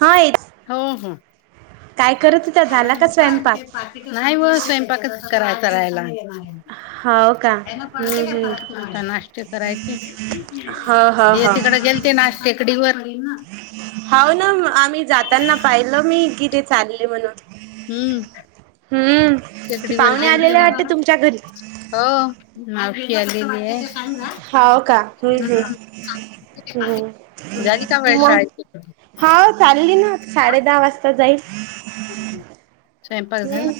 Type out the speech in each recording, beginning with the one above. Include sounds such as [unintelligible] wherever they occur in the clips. हायत हो हो. काय करत होतात झाला का स्वयंपाक? नाय व स्वयंपाकच कराय करायला हाय. हो का हम्म हम्म आता नाश्ते करायचे हो हो ये हो तिकडे गेल ते ना आज टेकडीवर वर हाव ना आम्ही जाताना पाहिलं मी कि ते चालले म्हणून. हम्म हम्म ते टेकडीवर आज पाहुणे गेलते आलेले गेला ना. वाटते बरं. तुमच्या घरी. हो मावशी आलेली आहे. सांगा. हाव का हम्म हम्म. हम्म [inaudible] झाली का वेळ शाळेची? हाव चालली ना साडे दहा वाजता जाईल स्वयंपाक झाला हम्म.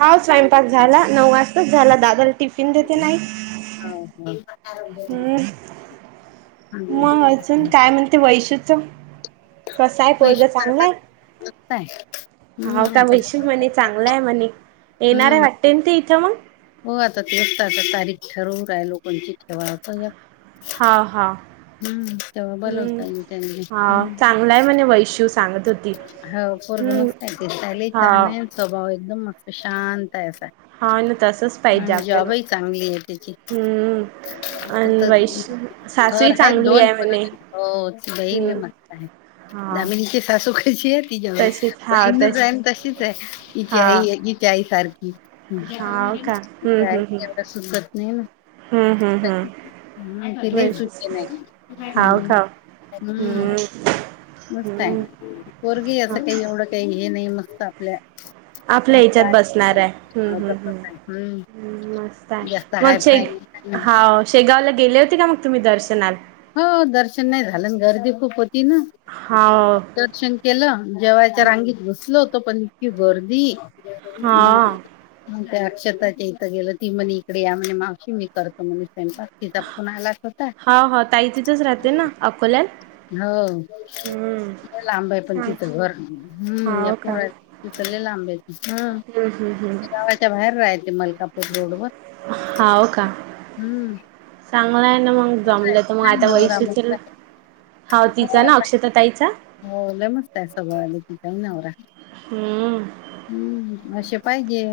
हाव स्वयंपाक झाला नऊ वाजताच झाला दादाला टिफिन देते ना आई. हाव का? हम्म. हम्म. मग, देऊन जा. अजून काय म्हणते वैशुच कसा आहे पोरगा पैसे चांगला आता आहे? काय हाव हम्म का आता वैशी म्हणे चांगलाय म्हणे येणार आहे हम्म वाटते तेन इथं मंग. हो आता तेच तर आता तारीख ठरवू रायलो कोणची ठेवाताया. हा. हा. तेव्हा हम्म. बोलवता येईल त्यांनी हा. चांगलाय म्हणे वैश्यूच हाव पोरगा मस्त आहे ते दिसायले ही तान हाव आहे स्वभाव एकदम मस्त आहे शांत आहे असा. हाव ना तसच पाहिजे आणि आपल्याला जॉबही हम्म. आणि वैश [unintelligible] थर सासूही आहेत चांगली दोन आहे म्हणे हम्म [unintelligible] हाव दामिनीची सासू कशी आहे? तशीच [unintelligible] हाव बहीण तस न तशीच आहे हिच्या हाव आई हिच्या आई सारखी. हाव हम्म का हम्म तिच्या हम्म हम्म आईला एवढ सुचत नाय ना. हम्म हम्म हम्म. हम्म ते लय वैशूच [unintelligible] नाय हाव हम्म का हम्म. मस्त आहे हम्म पोरगी ही असं काही एवढं काही हे नाय मस्त आपल्या आपल्या तसच ह्याच्यात आहे बसणाऱ्या हम्म हो, हम्म तसंच हम्म. आहे. हम्म. हम्म मस्त आहे जास्त हाय मग शे फाय नाही हाव शेगावला गेले होते का मग तुम्ही दर्शनाल? हो दर्शन नाय झालन गर्दी खूप होती ना. हाव. दर्शन केलं जेवायच्या रांगीत घुसलो तो पण इतकी गर्दी मग हा. म त्या अक्षताच्या इथं गेलं ती म्हणे इकडे या म्हणे मावशी मी करत म्हणे स्वयंपाक. तिचा फोन आलाच होता. हाव हा ताई तीथच राहते ना अकोल्याल. हो. लांब आहे पण सांग तिथं घर हम् या हाव पोर रा तिथले लांब आहे त हम हम हम. गावाच्या बाहेर राहायते मलकापूर रोड वर. हाव का चांगलंय हाय ना मग. जमले तर मग आता वै सुचल हो आता हो लय मस्त आहे स्वभावानी तिचा नवरा. हम्म. हम्म. असे पाहिजे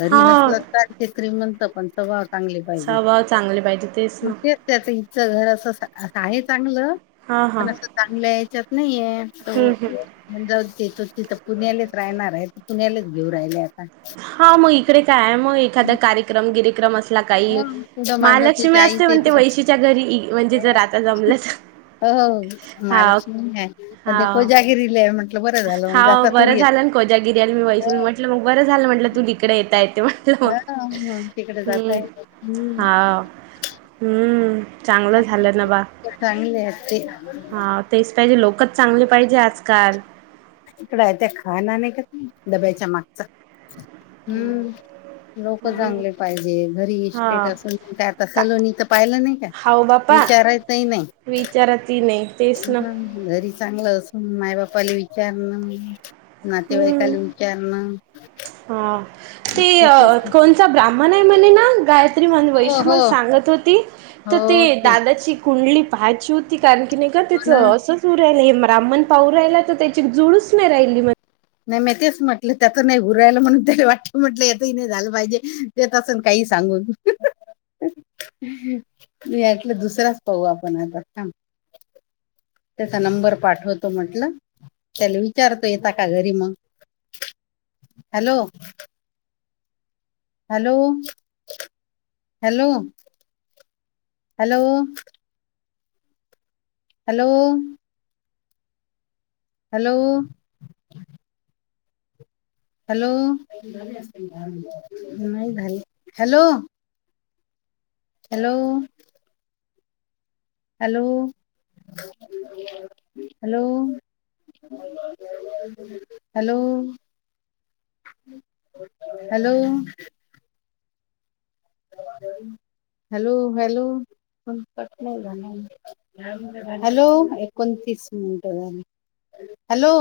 घरी हाव. नसला चालती, श्रीमंत म्हणत पण स वा चांगले पाहिजे स्वभाव चांगले पाहिजे मग ना. तेच त्याच हिचं घर असं आहे चांगलं. हा हा. पण असं चांगल्या या्याच्यात नाहीे तो हम्म हम्म. म्हण जाऊ देतो [unintelligible] तिथं पुण्यालेच राहणार आहे तर पुण्यालेच घेऊ राहिले आता. हा मग इकडे काय आहे मग एखादा कार्यक्रम गिरेक्रम अस ला काही हो, पुढं माग महालक्ष्मी तिच्या आई असते म्हण ते तिक वैशीच्या घरी म्हणजे जर आता जमलं तर हो हो हा महालक्ष्मी आहे पण हा ते कोजागिरीला आहे म्हट हा बरं झालं ना कोजागिरीला मी वै शु म्हटलं मग बरं झालं म्हटलं तू तिकडे येता येते मग. हा, मग तिकडे हम्म जाताय हम्म, हा. हम्म चांगलं झालं ना बा चांगले आहेत ते हा. तेच तायडी पाहिजे लोकच चांगले पाहिजे आजकाल. इकड आहे त्या खाणार नाही का डब्याच्या मागच हम्म. लोक हम्म चांगले पाहिजे घरी इस्टेट हा असून काय आता का सलोनी च पाहिलं नाही का? विचारायतही नाही. विचारतही नाही. तेच ना घरी चांगलं असून माय बा्पाला विचारण हम्म नातेवाईकाला त्यांना. हा ते कोणचा ब्राह्मण आहे म्हणे ना गाय म्हण वै हो शु हो सांगत होती तर ते दादाची कुंडली पहायची होती कारण का नाही का हो ना तिचं असं तूला हे ब्रा्मण पाऊ राहिला तर त्याची जुळूच नाही राहिली नाही मी तेच म्हटलं त्यात नाही उरयला म्हणून तरी वाटलं म्हटलं यातही नाही झालं पाहिजे ते तसं काही सांगून ह [unintelligible] मी लं दुसराच पाहु आपण आता थांब. त्याचा नंबर पाठवतो म्हटलं त्याला विचारतो येता का घरी मग. Hello. Hello hello hello! Hello! Hello! Hello नाही झाली hello! Hello! Hello hello! Hello! Hello! ह [unintelligible] हॅलो हॅलो फोन कट नाही झाला हॅलो एकोणतीस मिनटं झाले. हॅलो.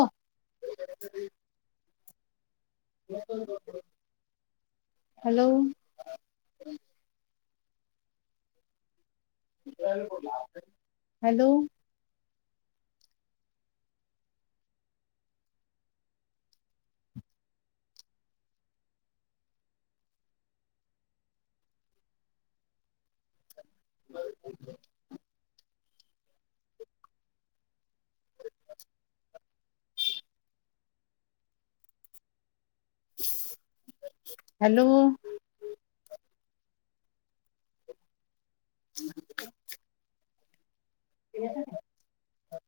हॅलो. हॅलो. ब [unintelligible] हॅलो! ह [unintelligible] [inaudible]